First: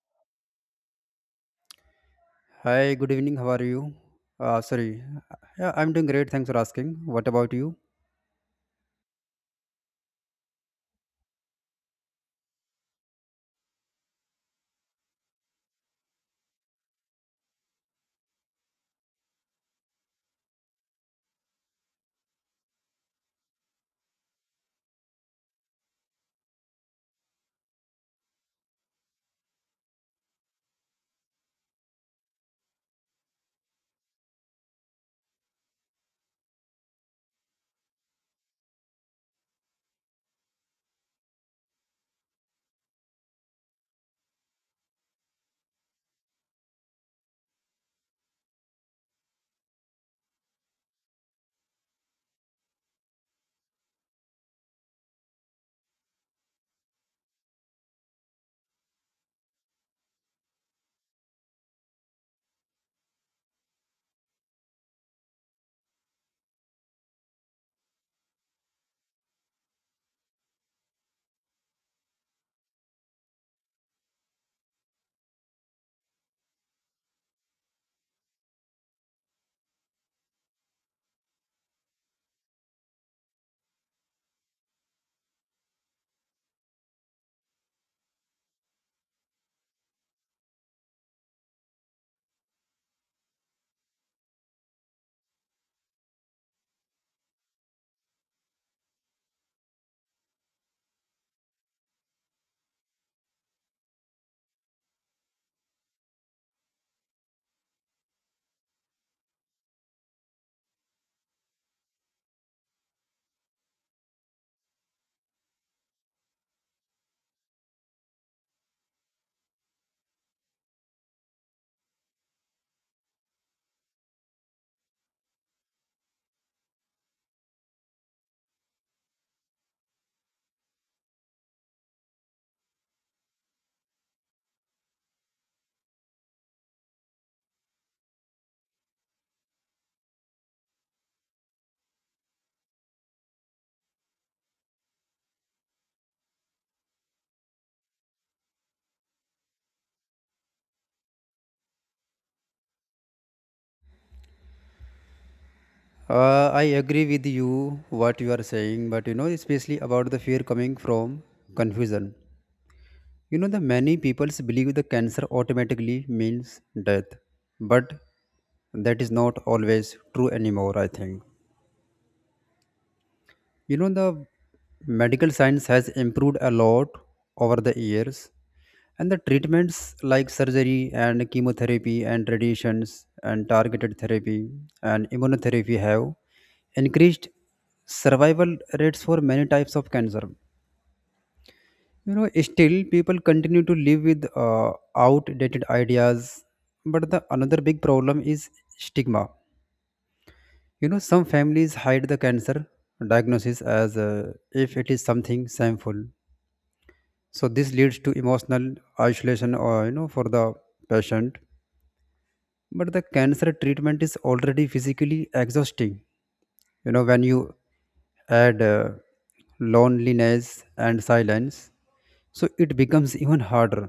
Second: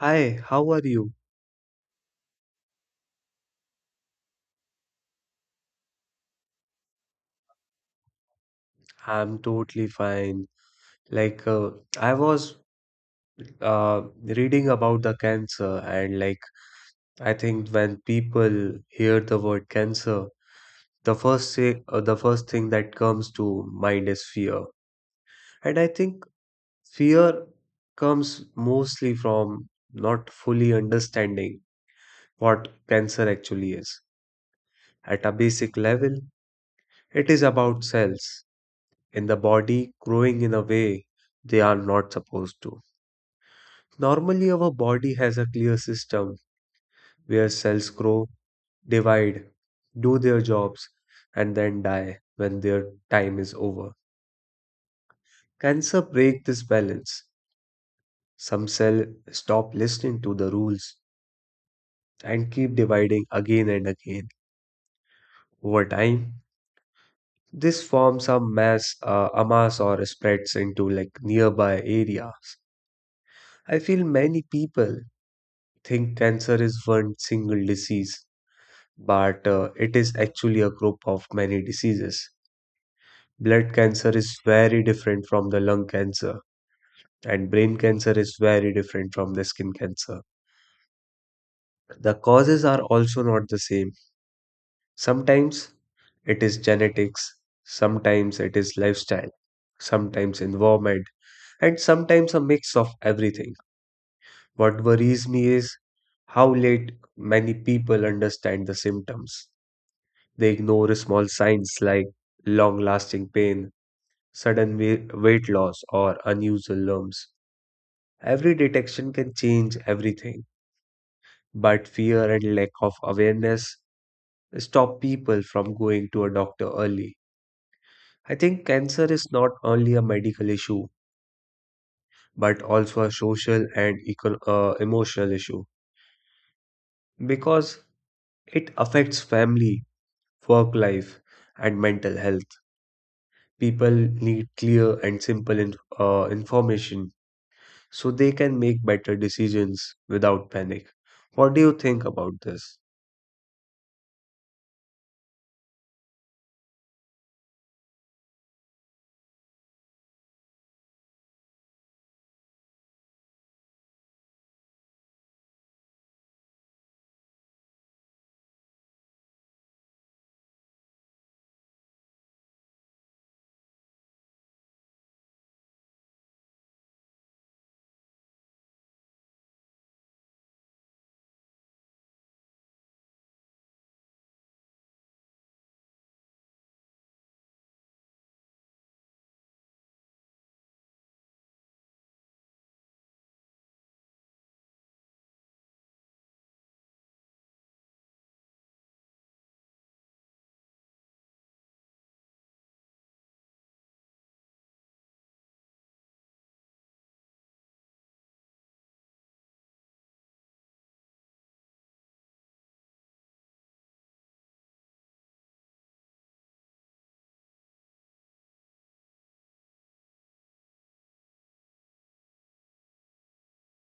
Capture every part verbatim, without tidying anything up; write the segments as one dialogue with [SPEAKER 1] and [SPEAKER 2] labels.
[SPEAKER 1] Hi, how are you?
[SPEAKER 2] Hi, good evening. How are you? Uh, sorry. Yeah, I'm doing great. Thanks for asking. What about you?
[SPEAKER 1] I'm totally fine. Like, uh, I was uh, reading about the cancer, and like, I think when people hear the word cancer, the first say, uh, the first thing that comes to mind is fear. And I think fear comes mostly from not fully understanding what cancer actually is. At a basic level, it is about cells in the body growing in a way they are not supposed to. Normally, our body has a clear system where cells grow, divide, do their jobs, and then die when their time is over. Cancer breaks this balance. Some cells stop listening to the rules and keep dividing again and again. Over time, this forms a mass, uh, a mass or spreads into like nearby areas. I feel many people think cancer is one single disease, but uh, it is actually a group of many diseases. Blood cancer is very different from the lung cancer, and brain cancer is very different from the skin cancer. The causes are also not the same. Sometimes it is genetics, sometimes it is lifestyle, sometimes environment, and sometimes a mix of everything. What worries me is how late many people understand the symptoms. They ignore small signs like long lasting pain, sudden wei- weight loss, or unusual lumps. Every detection can change everything, but fear and lack of awareness stop people from going to a doctor early. I think cancer is not only a medical issue, but also a social and eco- uh, emotional issue because it affects family, work life, and mental health. People need clear and simple in- uh, information so they can make better decisions without panic. What do you think about this?
[SPEAKER 2] Uh, I agree with you what you are saying, but you know, especially about the fear coming from confusion. You know, the many people believe the cancer automatically means death, but that is not always true anymore. I think You know, the medical science has improved a lot over the years, and the treatments like surgery and chemotherapy and radiations and targeted therapy and immunotherapy have increased survival rates for many types of cancer. You know, still people continue to live with uh, outdated ideas, but the another big problem is stigma. You know, some families hide the cancer diagnosis as uh, if it is something shameful, so this leads to emotional isolation, or you know, for the patient. But the cancer treatment is already physically exhausting, you know, when you add uh, loneliness and silence, so it becomes even harder.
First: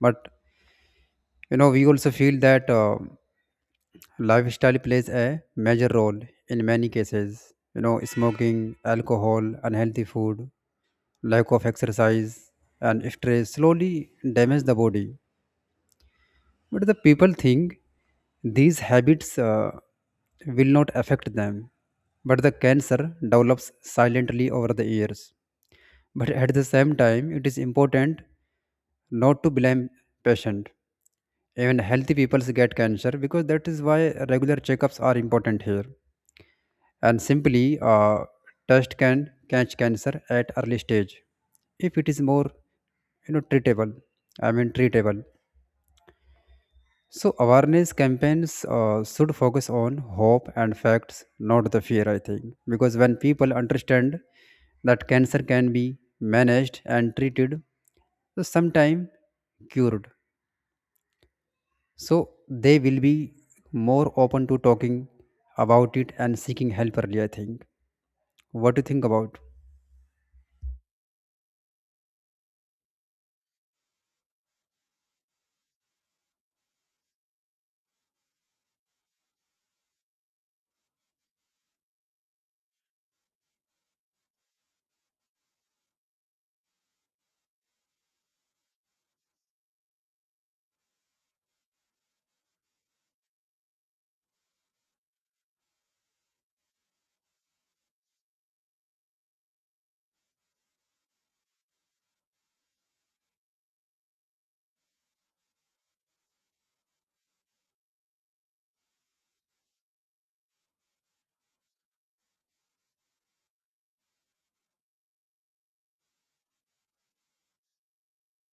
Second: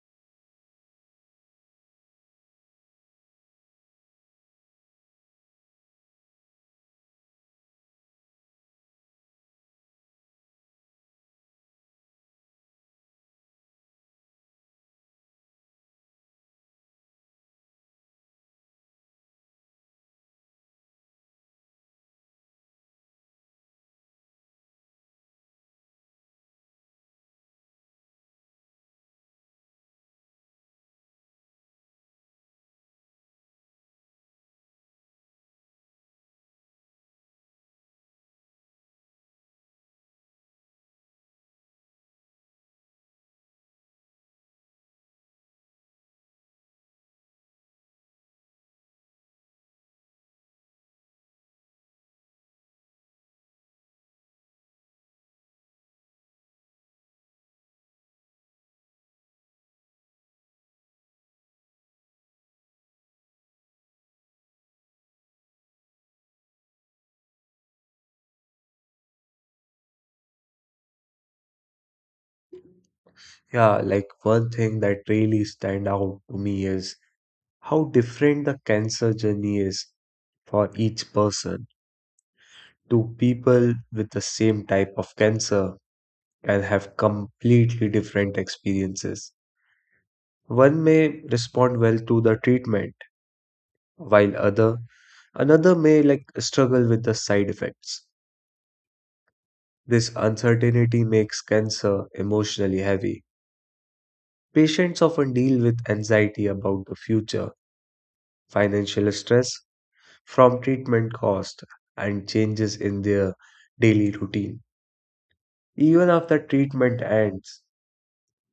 [SPEAKER 2] But you know, we also feel that uh, lifestyle plays a major role in many cases. You know, smoking, alcohol, unhealthy food, lack of exercise, and stress slowly damage the body. But the people think these habits uh, will not affect them, but the cancer develops silently over the years. But at the same time, it is important not to blame patient. Even healthy people get cancer, because that is why regular checkups are important here. And simply, uh, test can catch cancer at early stage if it is more, you know, treatable. I mean, treatable. So awareness campaigns uh, should focus on hope and facts, not the fear. I think, because when people understand that cancer can be managed and treated, so sometime cured, so they will be more open to talking about it and seeking help early. I think. What do you think about?
[SPEAKER 1] Yeah, like one thing that really stand out to me is how different the cancer journey is for each person. Two people with the same type of cancer can have completely different experiences. One may respond well to the treatment, while other another may like struggle with the side effects. This uncertainty makes cancer emotionally heavy. Patients often deal with anxiety about the future, financial stress from treatment cost, and changes in their daily routine. Even after treatment ends,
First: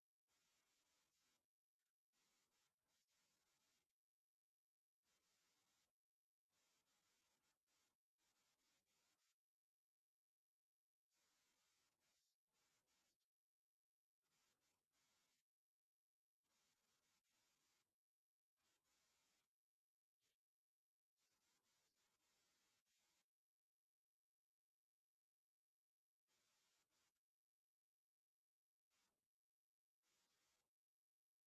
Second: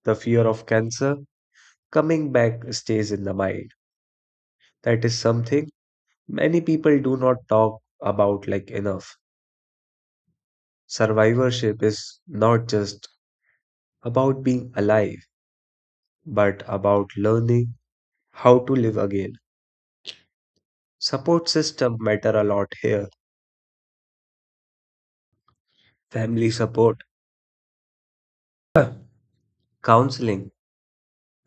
[SPEAKER 1] the fear of cancer coming back stays in the mind. That is something many people do not talk about like enough. Survivorship is not just about being alive, but about learning how to live again. Support system matter a lot here. Family support, counseling,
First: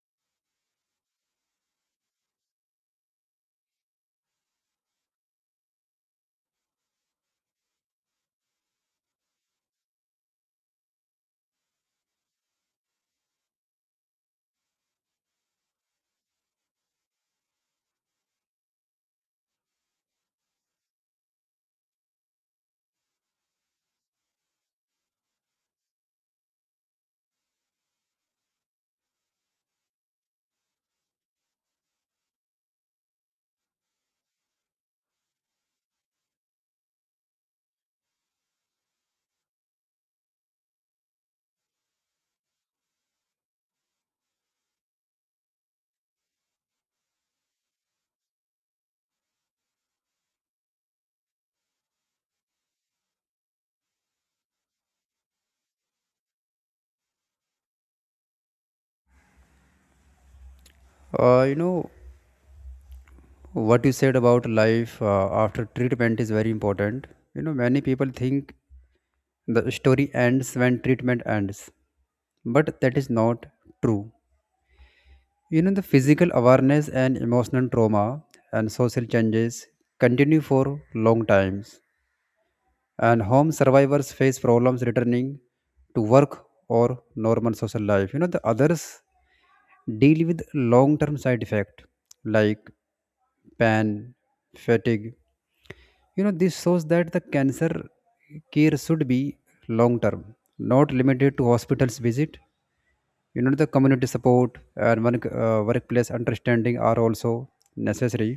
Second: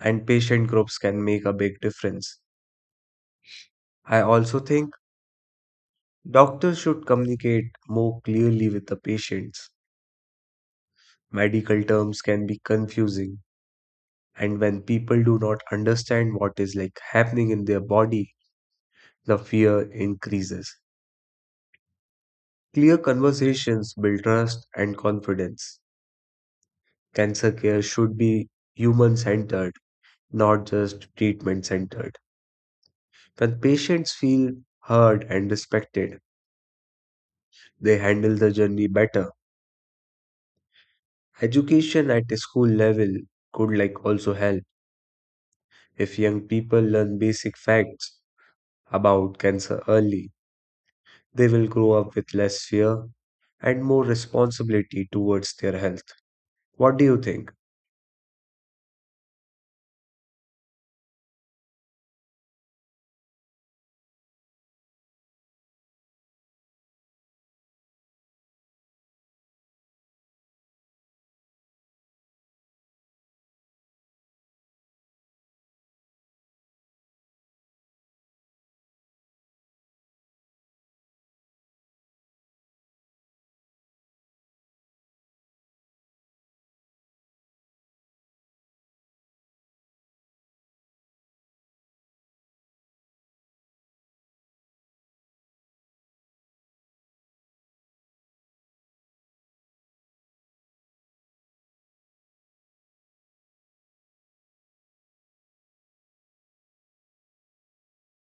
[SPEAKER 1] and patient groups can make a big difference. I also think doctors should communicate more clearly with the patients. Medical terms can be confusing, and when people do not understand what is like happening in their body, the fear increases. Clear conversations build trust and confidence. Cancer care should be human centered, not just treatment centered. When patients feel heard and respected, they handle the journey better. Education at the school level could like also help. If young people learn basic facts about cancer early, they will grow up with less fear and more responsibility towards their health. What do you think?
[SPEAKER 2] Uh, you know what you said about life uh, after treatment is very important. You know, many people think the story ends when treatment ends. But that is not true. You know, the physical awareness and emotional trauma and social changes continue for long times, and home survivors face problems returning to work or normal social life. You know, the others deal with long term side effect like pain, fatigue, you know, this shows that the cancer care should be long term, not limited to hospitals visit. You know, the community support and work, uh, workplace understanding are also necessary.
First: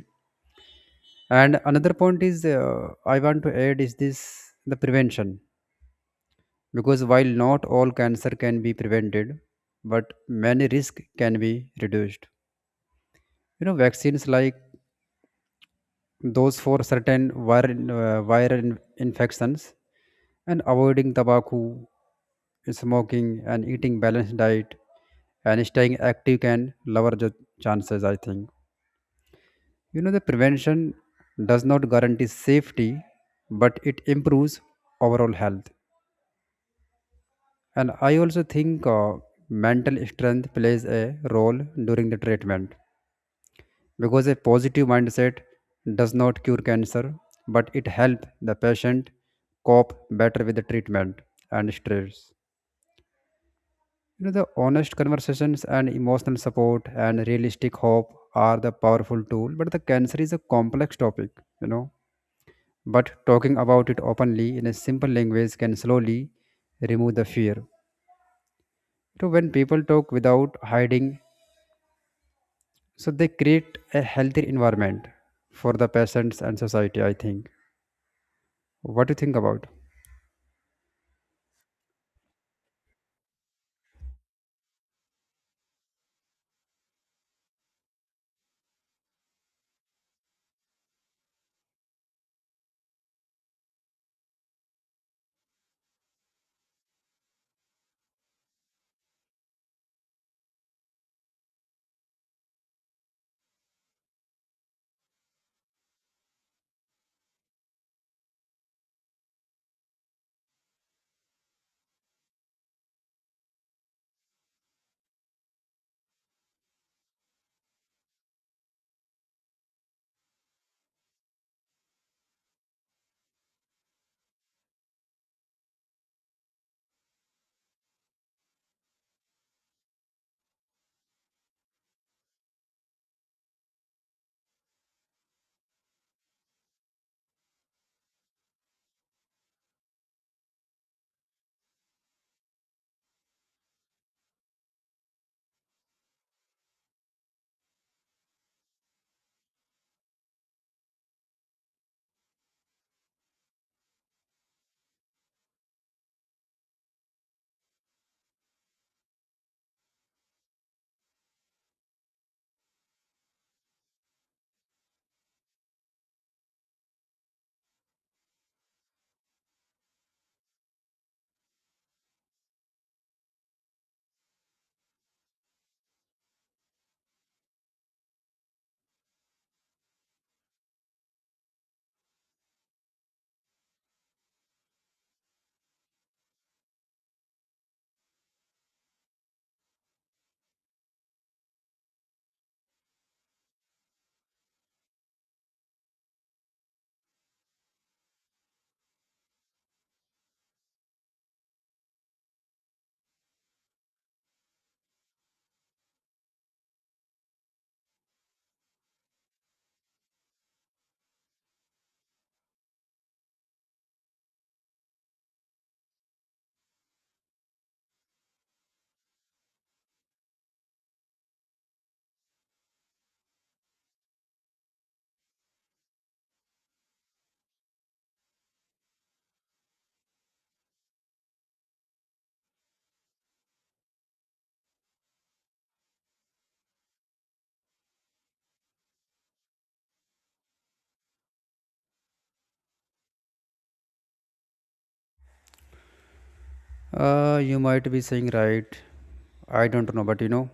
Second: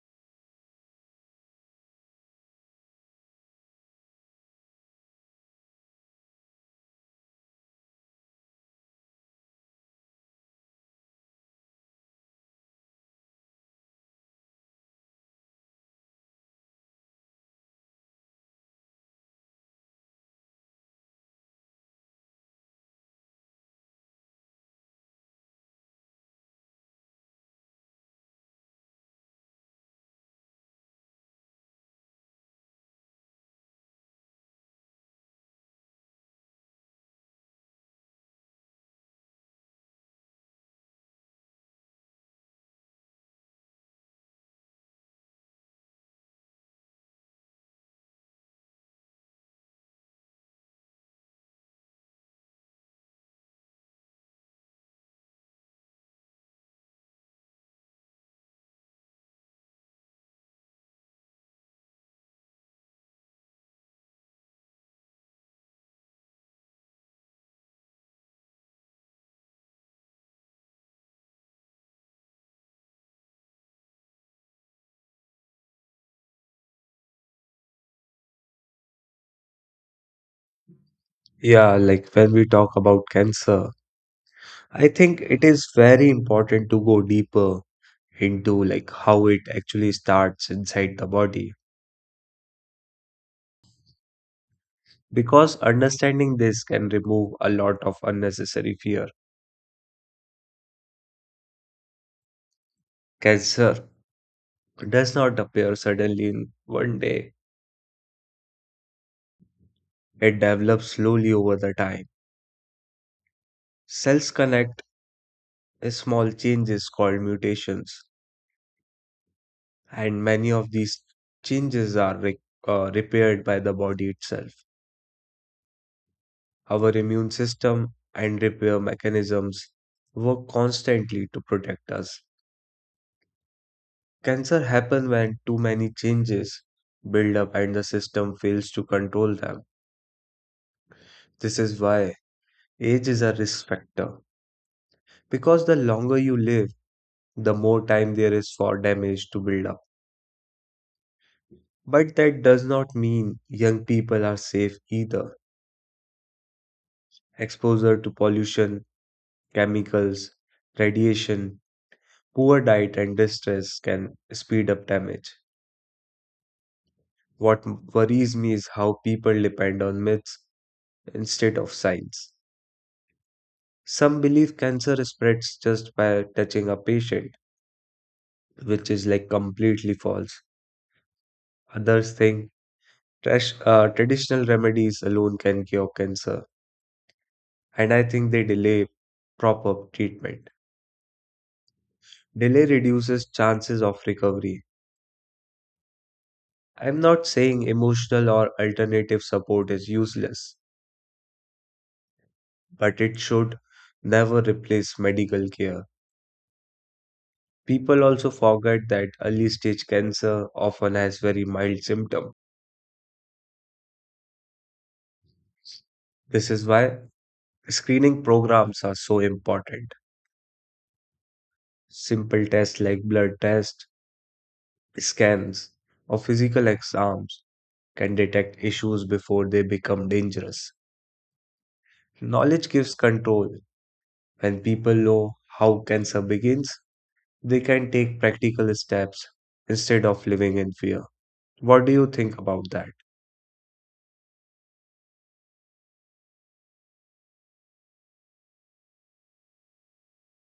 [SPEAKER 2] And another point is uh, I want to add is this the prevention, because while not all cancer can be prevented, but many risk can be reduced. You know, vaccines like those for certain viral, uh, viral in- infections, and avoiding tobacco, smoking, and eating balanced diet and staying active can lower the chances, I think. You know, the prevention does not guarantee safety, but it improves overall health. And I also think uh, mental strength plays a role during the treatment, because a positive mindset does not cure cancer, but it helps the patient cope better with the treatment and stress. You know, the honest conversations and emotional support and realistic hope are the powerful tool, but the cancer is a complex topic, you know. But talking about it openly in a simple language can slowly remove the fear. So when people talk without hiding, so they create a healthier environment for the patients and society, I think. What do you think about?
[SPEAKER 1] Yeah, like when we talk about cancer, I think it is very important to go deeper into like how it actually starts inside the body because understanding this can remove a lot of unnecessary fear. Cancer does not appear suddenly in one day. It develops slowly over the time. Cells connect small changes called mutations, and many of these changes are re- uh, repaired by the body itself. Our immune system and repair mechanisms work constantly to protect us. Cancer happens when too many changes build up and the system fails to control them. This is why age is a risk factor. Because the longer you live, the more time there is for damage to build up. But that does not mean young people are safe either. Exposure to pollution, chemicals, radiation, poor diet, and distress can speed up damage. What worries me is how people depend on myths instead of science. Some believe cancer spreads just by touching a patient, which is like completely false. Others think trash, uh, traditional remedies alone can cure cancer, and I think they delay proper treatment. Delay reduces chances of recovery. I'm not saying emotional or alternative support is useless, but it should never replace medical care. People also forget that early stage cancer often has very mild symptoms. This is why screening programs are so important. Simple tests like blood tests, scans, or physical exams can detect issues before they become dangerous. Knowledge gives control. When people know how cancer begins, they can take practical steps instead of living in fear. What do you think about that?
[SPEAKER 2] Uh, you might be saying right. I don't know, but you know,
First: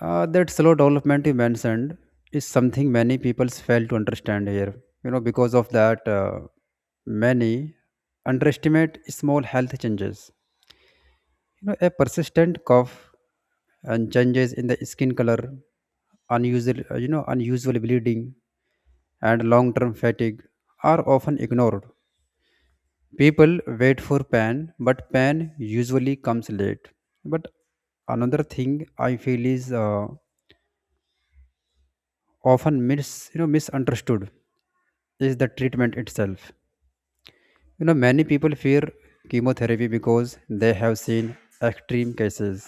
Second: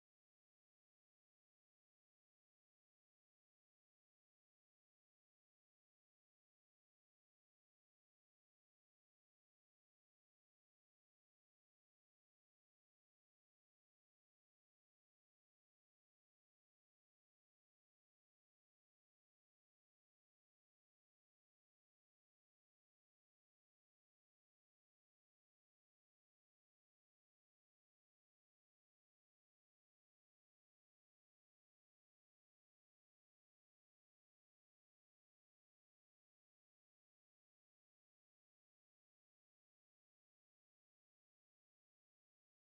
[SPEAKER 2] uh, that slow development you mentioned is something many people fail to understand here. You know, because of that, uh, many underestimate small health changes. You know, a persistent cough and changes in the skin color, unusual, uh, you know, unusual bleeding, and long-term fatigue are often ignored. People wait for pan, but pan usually comes late. But another thing I feel is uh, often mis you know misunderstood is the treatment itself. You know, many people fear chemotherapy because they have seen extreme cases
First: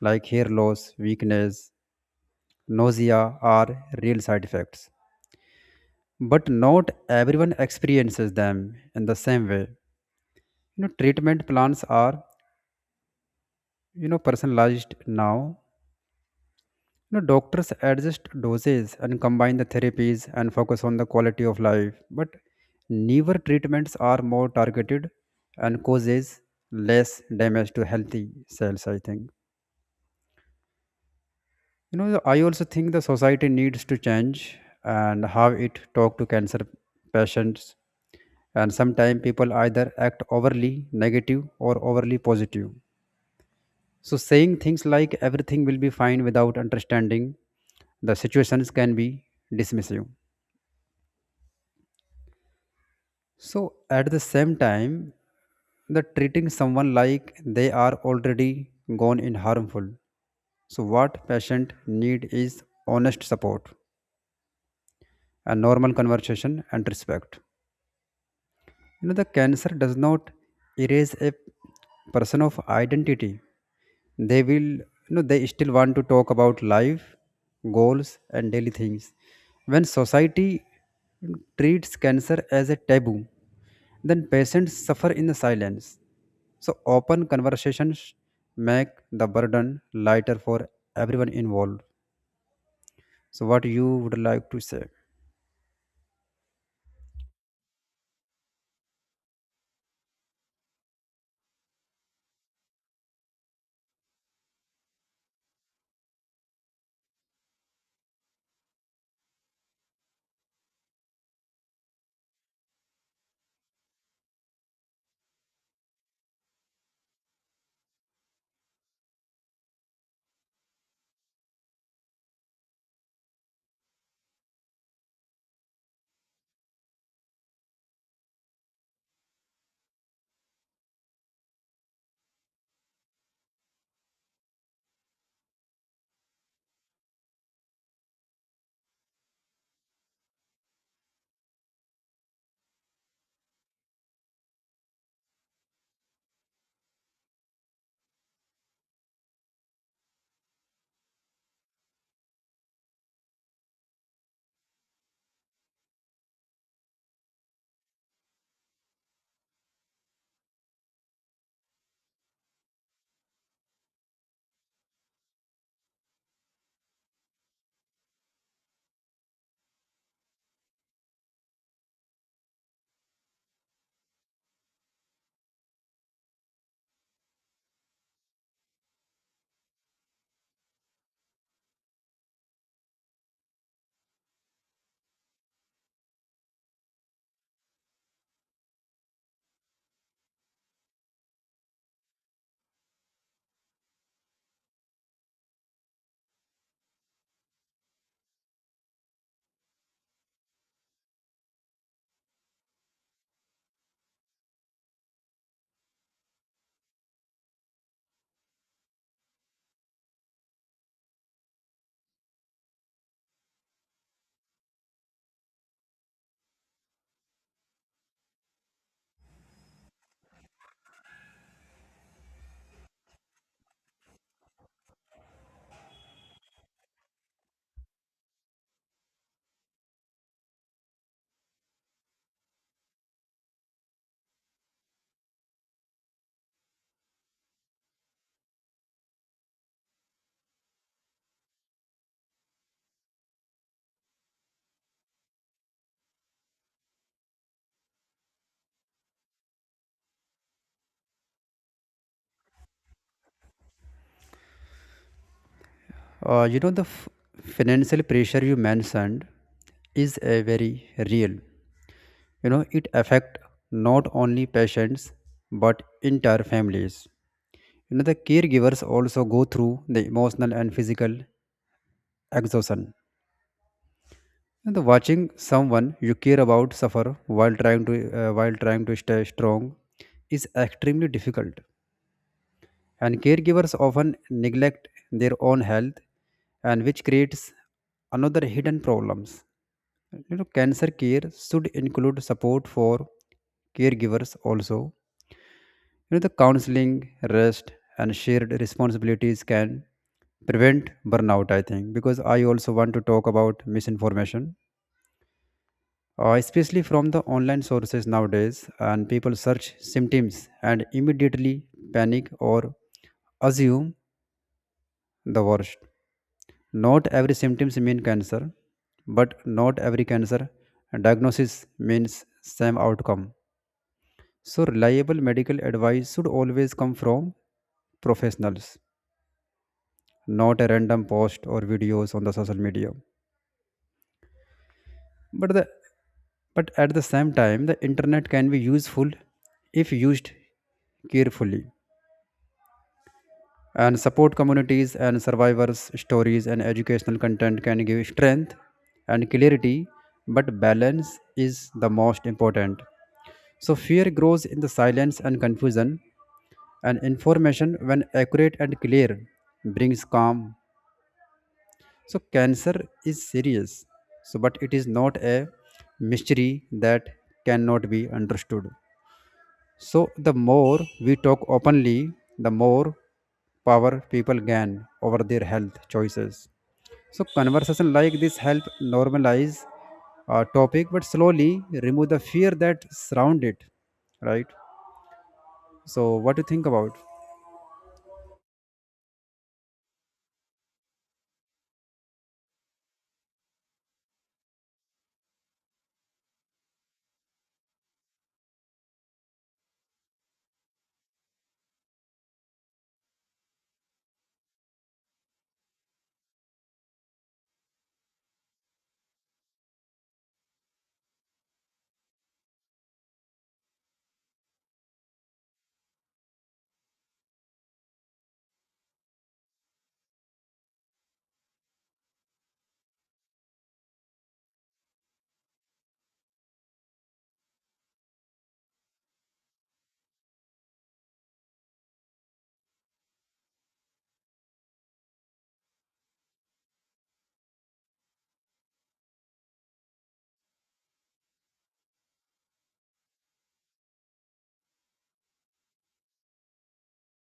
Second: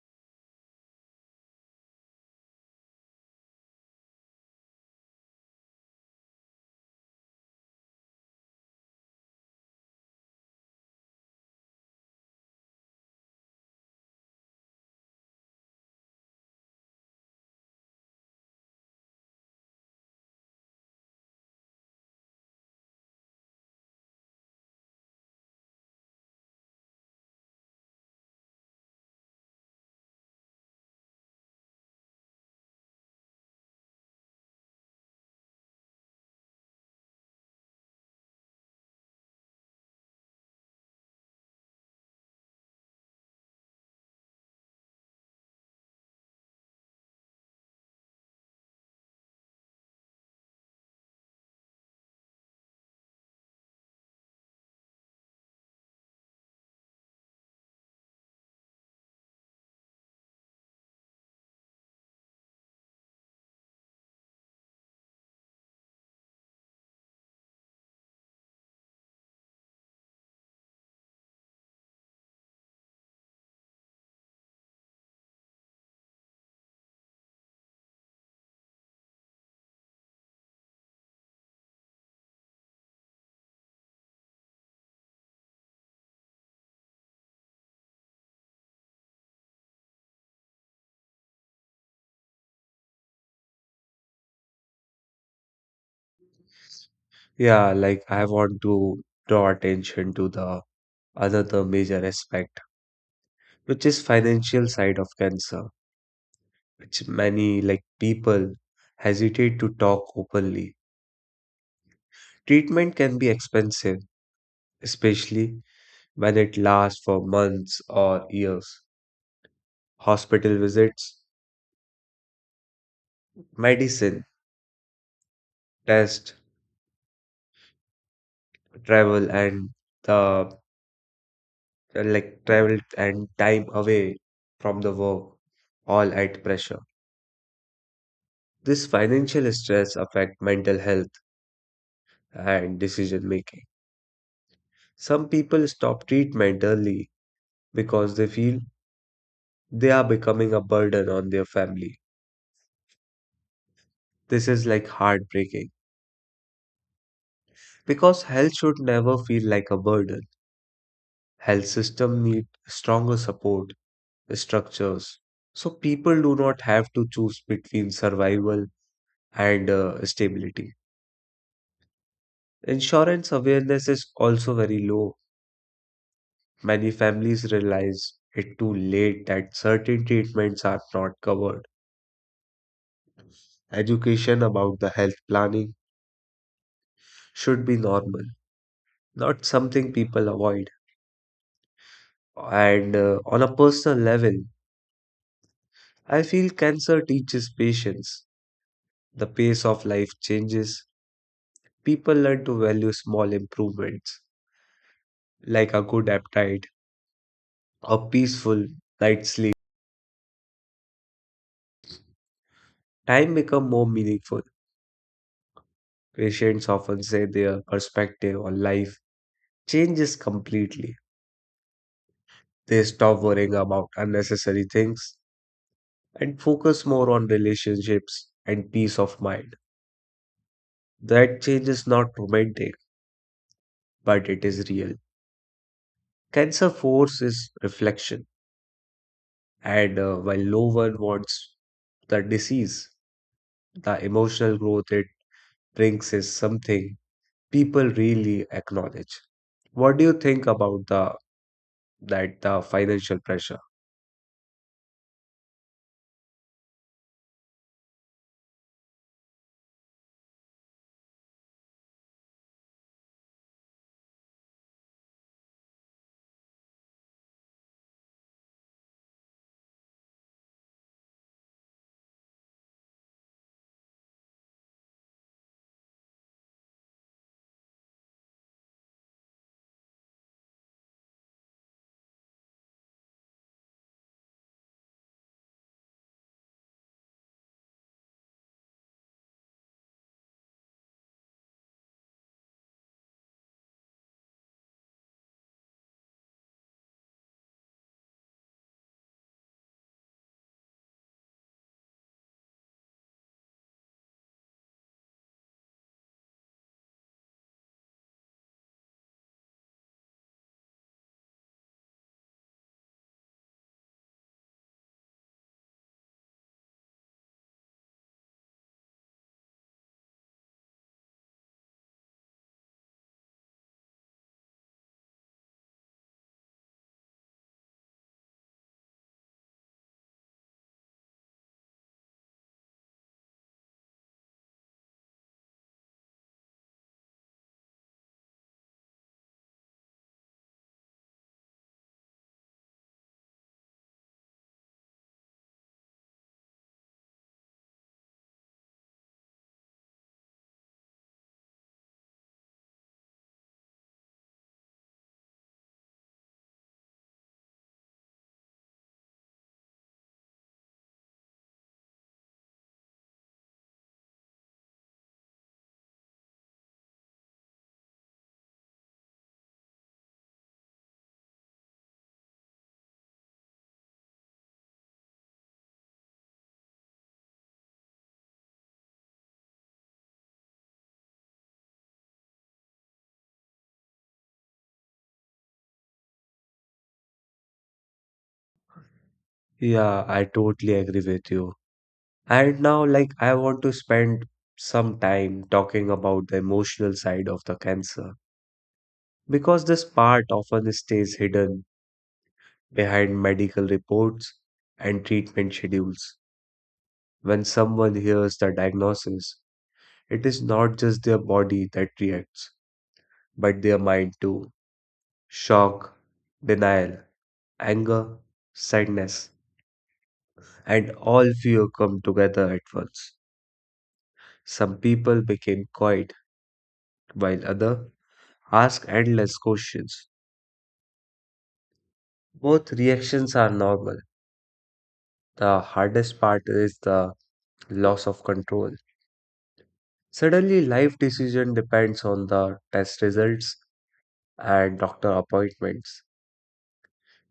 [SPEAKER 2] like hair loss, weakness, nausea are real side effects. But not everyone experiences them in the same way. You know, treatment plans are, you know, personalized now. You know, doctors adjust doses and combine the therapies and focus on the quality of life, but newer treatments are more targeted and causes less damage to healthy cells, I think. You know, the- I also think the society needs to change and how it talk to cancer patients. And sometimes people either act overly negative or overly positive. So saying things like everything will be fine without understanding the situations can be dismissive. So at the same time, the treating someone like they are already gone in harmful. So what patient need is honest support, a normal conversation and respect. You know, the cancer does not erase a person of identity. They will you know they still want to talk about life, goals, and daily things. When society treats cancer as a taboo, then patients suffer in the silence. So open conversations make the burden lighter for everyone involved. So what you would like to say?
[SPEAKER 1] Yeah, like I want to draw attention to the another major aspect, which is financial side of cancer, which many like people hesitate to talk openly. Treatment can be expensive, especially when it lasts for months or years. Hospital visits, medicine, tests, travel and the like travel and time away from the work all at pressure. This financial stress affect mental health and decision making. Some people stop treatment early because they feel they are becoming a burden on their family. This is like heartbreaking because health should never feel like a burden. Health system need stronger support structures. So people do not have to choose between survival and uh, stability. Insurance awareness is also very low. Many families realize it too late that certain treatments are not covered. Education about the health planning should be normal, not something people avoid. And uh, on a personal level, I feel cancer teaches patience. The pace of life changes. People learn to value small improvements like a good appetite, a peaceful night's sleep. Time become more meaningful. Patients often say their perspective on life changes completely. They stop worrying about unnecessary things and focus more on relationships and peace of mind. That change is not romantic, but it is real. Cancer forces reflection, and uh, while no one wants the disease, the emotional growth it brings is something people really acknowledge. What do you think about the that the financial pressure?
[SPEAKER 2] Uh, you know, the f- financial pressure you mentioned is a very real. You know, it affect not only patients but entire families. You know, the caregivers also go through the emotional and physical exhaustion. And the watching someone you care about suffer while trying to uh, while trying to stay strong is extremely difficult. And caregivers often neglect their own health, and which creates another hidden problems. You know, cancer care should include support for caregivers also. You know, the counseling, rest, and shared responsibilities can prevent burnout. I think, because I also want to talk about misinformation, uh, especially from the online sources nowadays, and people search symptoms and immediately panic or assume the worst. Not every symptoms mean cancer, but not every cancer diagnosis means same outcome. So reliable medical advice should always come from professionals, not a random post or videos on the social media. But the but at the same time the internet can be useful if used carefully, and support communities and survivors stories and educational content can give strength and clarity, but balance is the most important. So fear grows in the silence and confusion, and information, when accurate and clear, brings calm. So cancer is serious, so but it is not a mystery that cannot be understood. So the more we talk openly, the more power people gain over their health choices. So conversation like this help normalize a topic, but slowly remove the fear that surround it. Right. So what do you think about?
[SPEAKER 1] Yeah, I totally agree with you. And now, like, I want to spend some time talking about the emotional side of the cancer because this part often stays hidden behind medical reports and treatment schedules. When someone hears the diagnosis, it is not just their body that reacts, but their mind too. Shock, denial, anger, sadness, and all fear come together at once. Some people became quiet while other ask endless questions. Both reactions are normal. The hardest part is the loss of control. Suddenly life decision depends on the test results and doctor appointments.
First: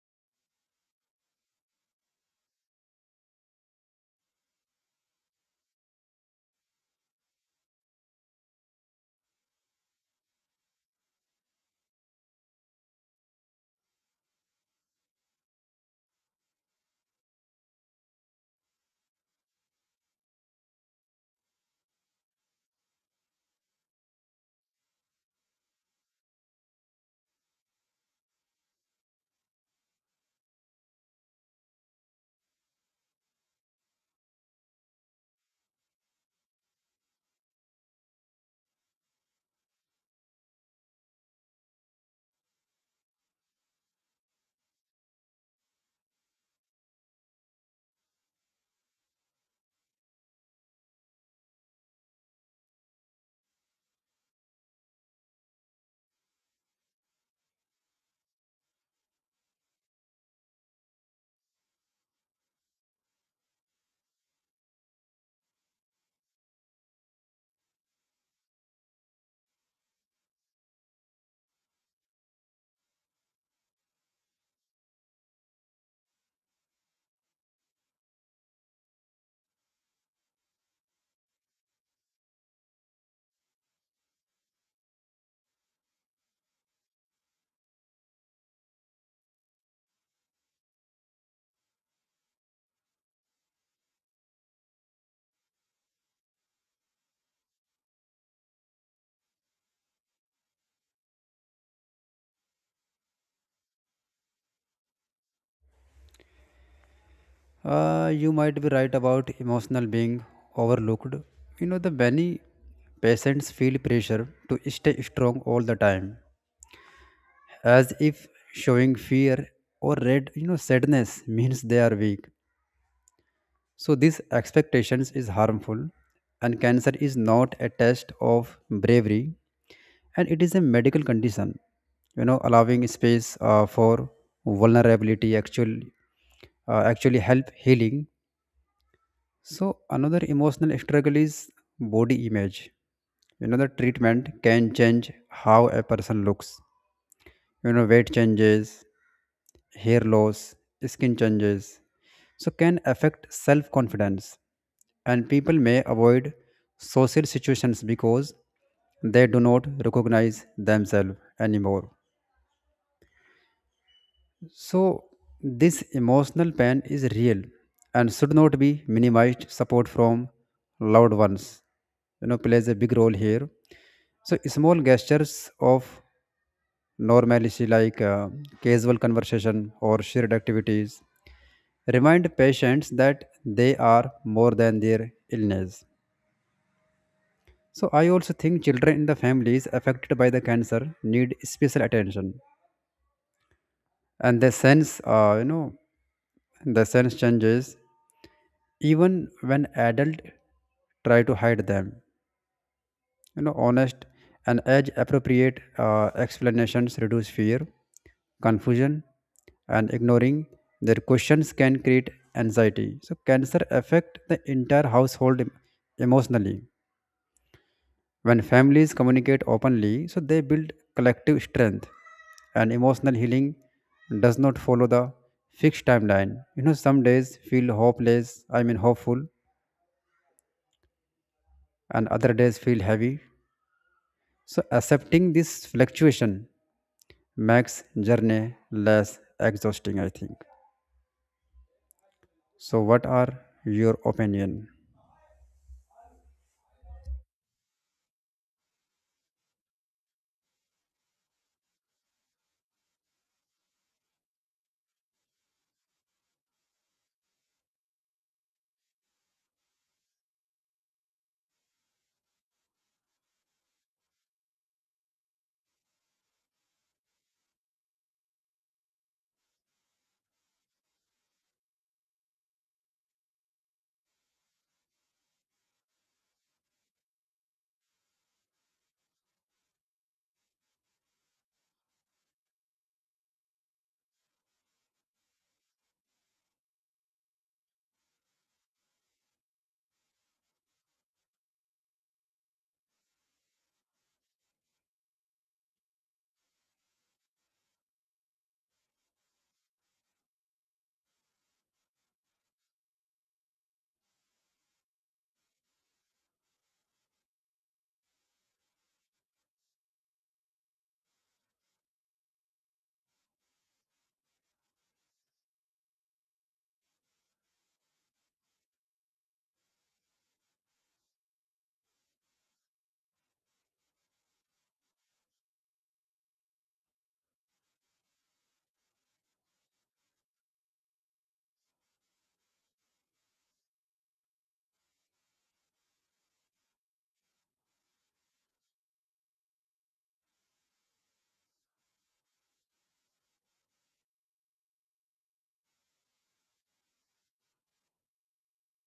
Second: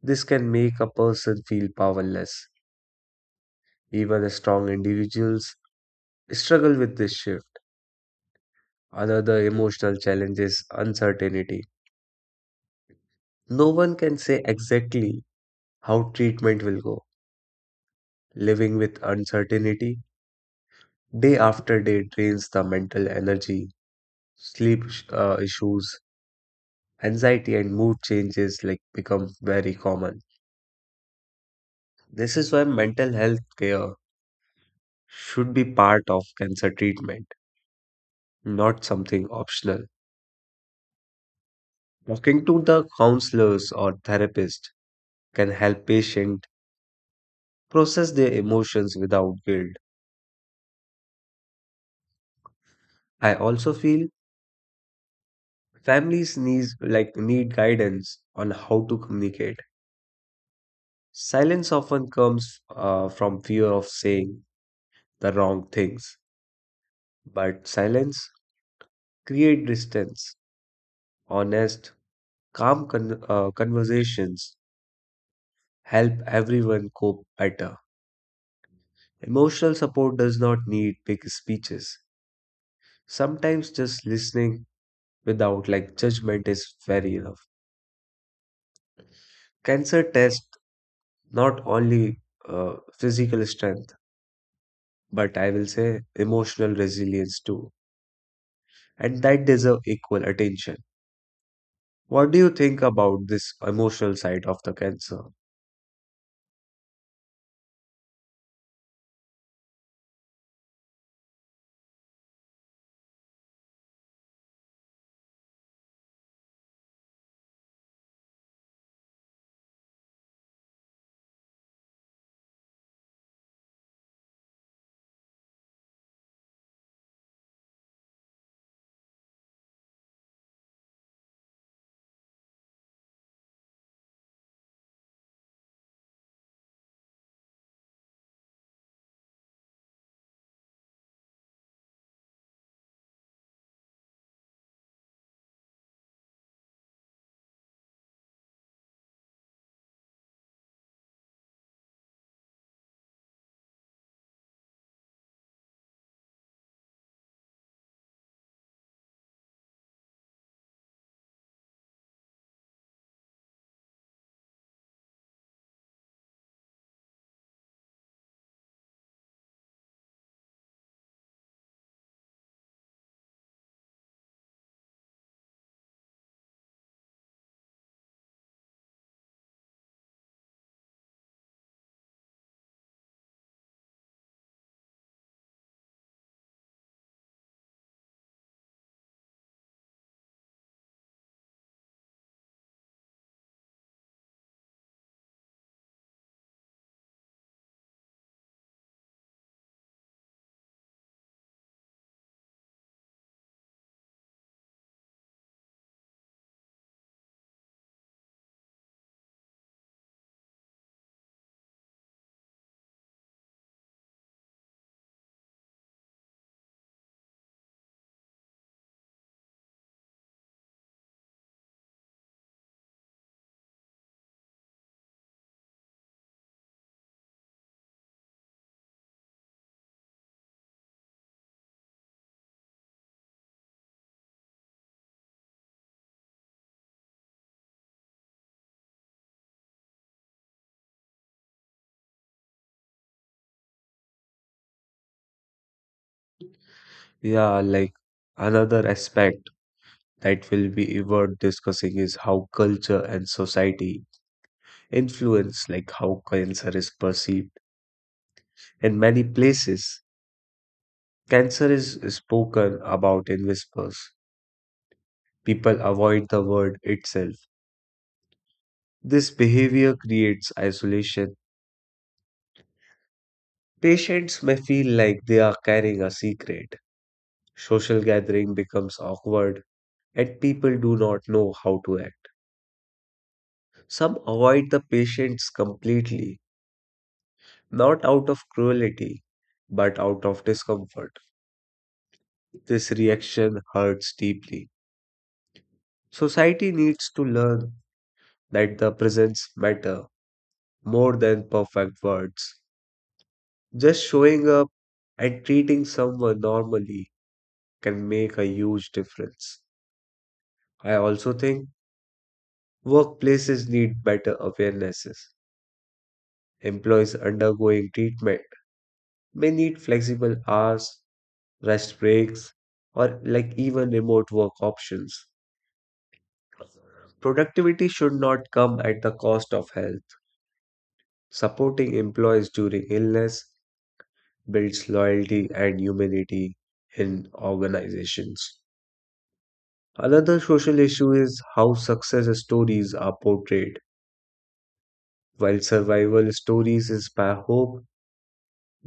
[SPEAKER 1] This can make a person feel powerless. Even strong individuals struggle with this shift. Another emotional challenge is uncertainty. No one can say exactly how treatment will go. Living with uncertainty day after day drains the mental energy, sleep sh- uh, issues, anxiety, and mood changes like become very common. This is why mental health care should be part of cancer treatment, not something optional. Talking to the counselors or therapist can help patient process their emotions without guilt. I also feel families need like need guidance on how to communicate. Silence often comes uh, from fear of saying the wrong things. But silence create distance. Honest, calm con- uh, conversations help everyone cope better. Emotional support does not need big speeches. Sometimes just listening without like judgment is very enough. Cancer tests not only uh, physical strength, but I will say emotional resilience too. And that deserve equal attention. What do you think about this emotional side of the cancer?
[SPEAKER 2] Uh, you might be right about emotional being overlooked. You know, the many patients feel pressure to stay strong all the time as if showing fear or red you know sadness means they are weak. So these expectations is harmful, and cancer is not a test of bravery, and it is a medical condition. You know, allowing space uh, for vulnerability actual uh, actually help healing. So another emotional struggle is body image. You know, the treatment can change how a person looks. You know, weight changes, hair loss, skin changes, so can affect self confidence, and people may avoid social situations because they do not recognize themselves anymore. So this emotional pain is real and should not be minimized. Support from loved ones, you know, plays a big role here. So small gestures of normally see like uh, casual conversation or shared activities remind patients that they are more than their illness. So I also think children in the families affected by the cancer need special attention. And the sense uh, you know the sense changes even when adult try to hide them. You know, honest and age appropriate uh, explanations reduce fear, confusion, and ignoring their questions can create anxiety. So cancer affect the entire household em- emotionally. When families communicate openly, so they build collective strength. And emotional healing does not follow the fixed timeline. You know, some days feel hopeless I mean hopeful, and other days feel heavy. So accepting this fluctuation makes journey less exhausting, I think. So what are your opinion?
[SPEAKER 1] Yeah, like another aspect that will be worth discussing is how culture and society influence like how cancer is perceived. In many places, cancer is spoken about in whispers. People avoid the word itself. This behavior creates isolation. Patients may feel like they are carrying a secret. Social gathering becomes awkward, and people do not know how to act. Some avoid the patients completely, not out of cruelty, but out of discomfort. This reaction hurts deeply. Society needs to learn that the presence matter more than perfect words. Just showing up and treating someone normally can make a huge difference. I also think workplaces need better awarenesses. Employees undergoing treatment may need flexible hours, rest breaks, or like even remote work options. Productivity should not come at the cost of health. Supporting employees during illness builds loyalty and humanity in organizations. Another social issue is how success stories are portrayed. While survival stories inspire hope,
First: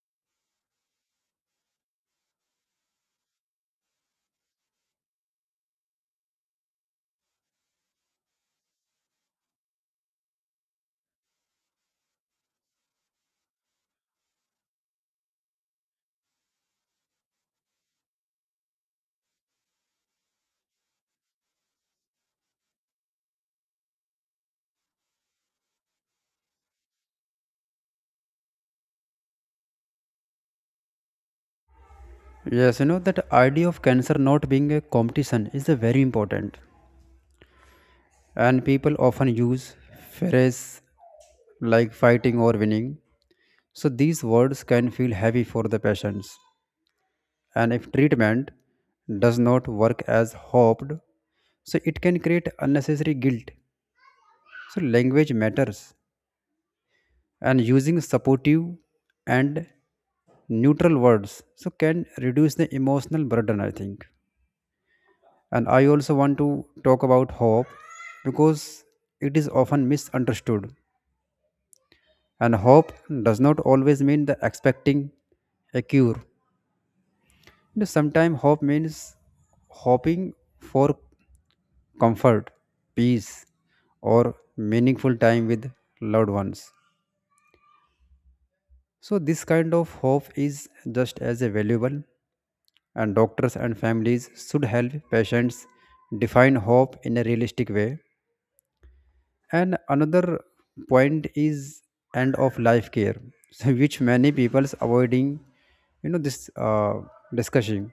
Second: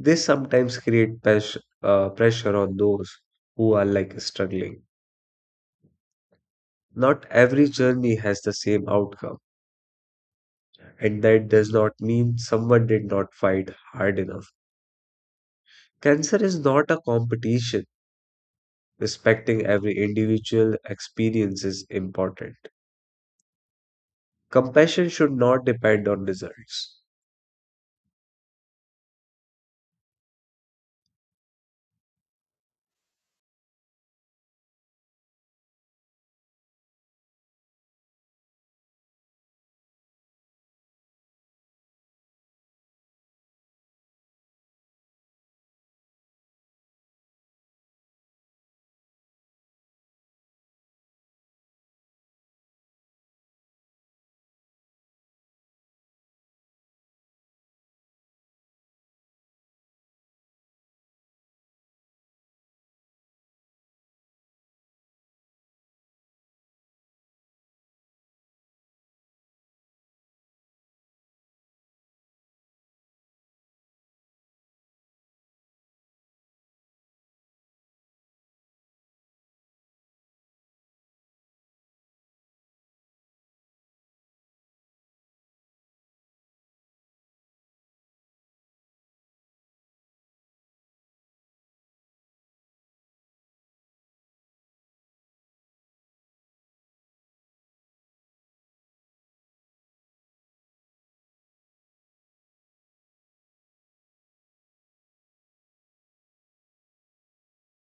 [SPEAKER 1] they sometimes create pes- uh, pressure on those who are like struggling. Not every journey has the same outcome, and that does not mean someone did not fight hard enough. Cancer is not a competition. Respecting every individual experience is important. Compassion should not depend on results.
[SPEAKER 2] Yes, you know, that idea of cancer not being a competition is a very important, and people often use phrase like fighting or winning. So these words can feel heavy for the patients, and if treatment does not work as hoped, so it can create unnecessary guilt. So language matters, and using supportive and neutral words so can reduce the emotional burden, I think. And I also want to talk about hope, because it is often misunderstood. And hope does not always mean the expecting a cure. You know, sometimes hope means hoping for comfort, peace, or meaningful time with loved ones. So this kind of hope is just as valuable, and doctors and families should help patients define hope in a realistic way. And another point is end of life care so which many people's avoiding, you know, this uh, discussion.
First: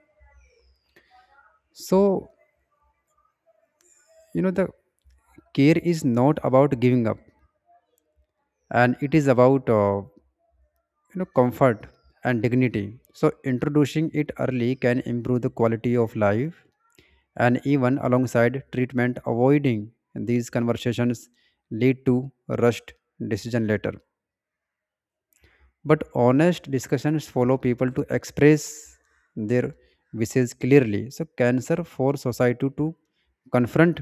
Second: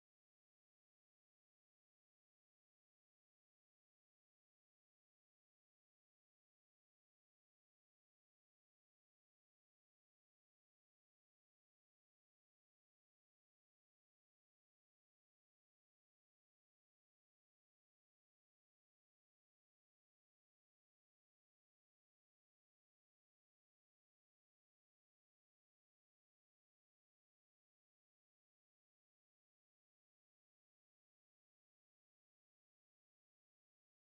[SPEAKER 2] So you know, the care is not about giving up, and it is about uh, you know, comfort and dignity. So introducing it early can improve the quality of life and even alongside treatment. Avoiding these conversations lead to rushed decision later, but honest discussions follow people to express their wishes clearly. So cancer for society to confront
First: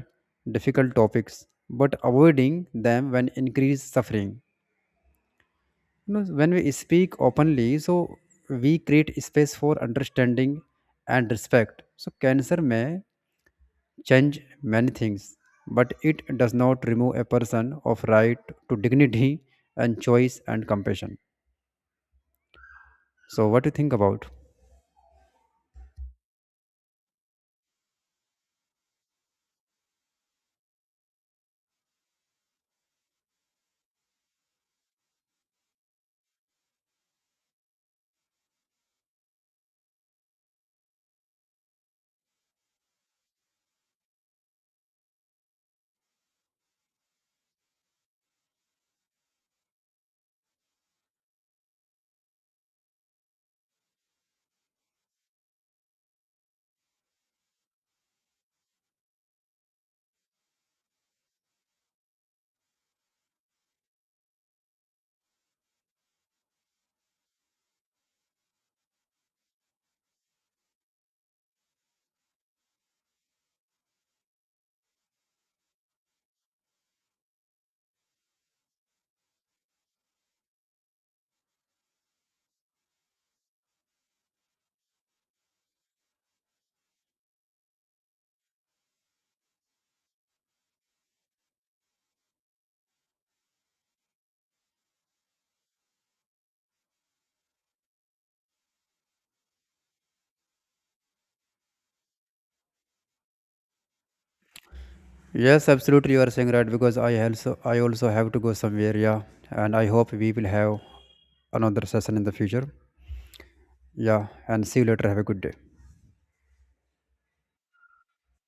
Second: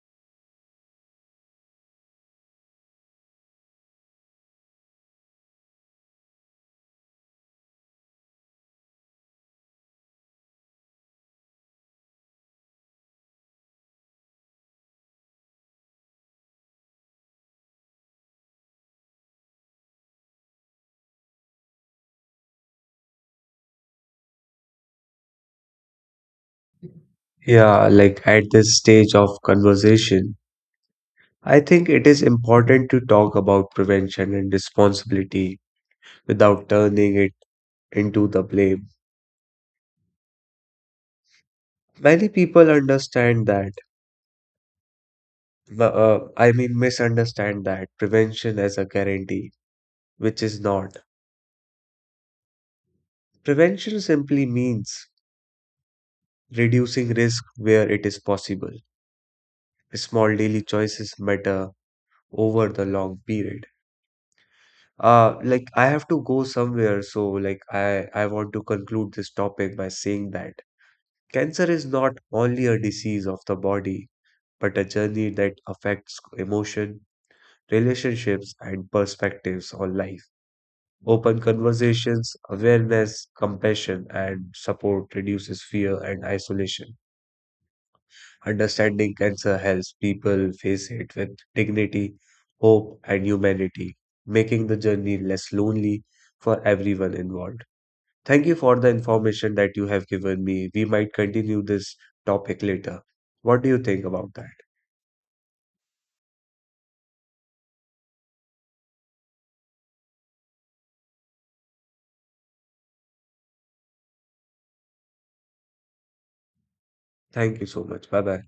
[SPEAKER 2] difficult topics, but avoiding them when increase suffering. You know, when we speak openly, so we create space for understanding and respect. So cancer may change many things, but it does not remove a person of right to dignity and choice and compassion. So what do you think about?
[SPEAKER 1] Yeah, like at this stage of conversation, I think it is important to talk about prevention and responsibility without turning it into the blame. Many people understand that, m- uh, I mean, misunderstand that prevention as a guarantee, which is not. Prevention simply means reducing risk where it is possible. Small daily choices matter over the long period. Uh, like, I have to go somewhere, so like I, I want to conclude this topic by saying that cancer is not only a disease of the body, but a journey that affects emotion, relationships, and perspectives on life. Open conversations, awareness, compassion, and support reduces fear and isolation. Understanding cancer helps people face it with dignity, hope, and humanity, making the journey less lonely for everyone involved. Thank you for the information that you have given me. We might continue this topic later. What do you think about that?
[SPEAKER 2] Yes, absolutely, you are saying right, because I also I also have to go somewhere, yeah, and I hope we will have another session in the future. Yeah, and see you later. Have a good day.
[SPEAKER 1] Thank you so much. Bye bye.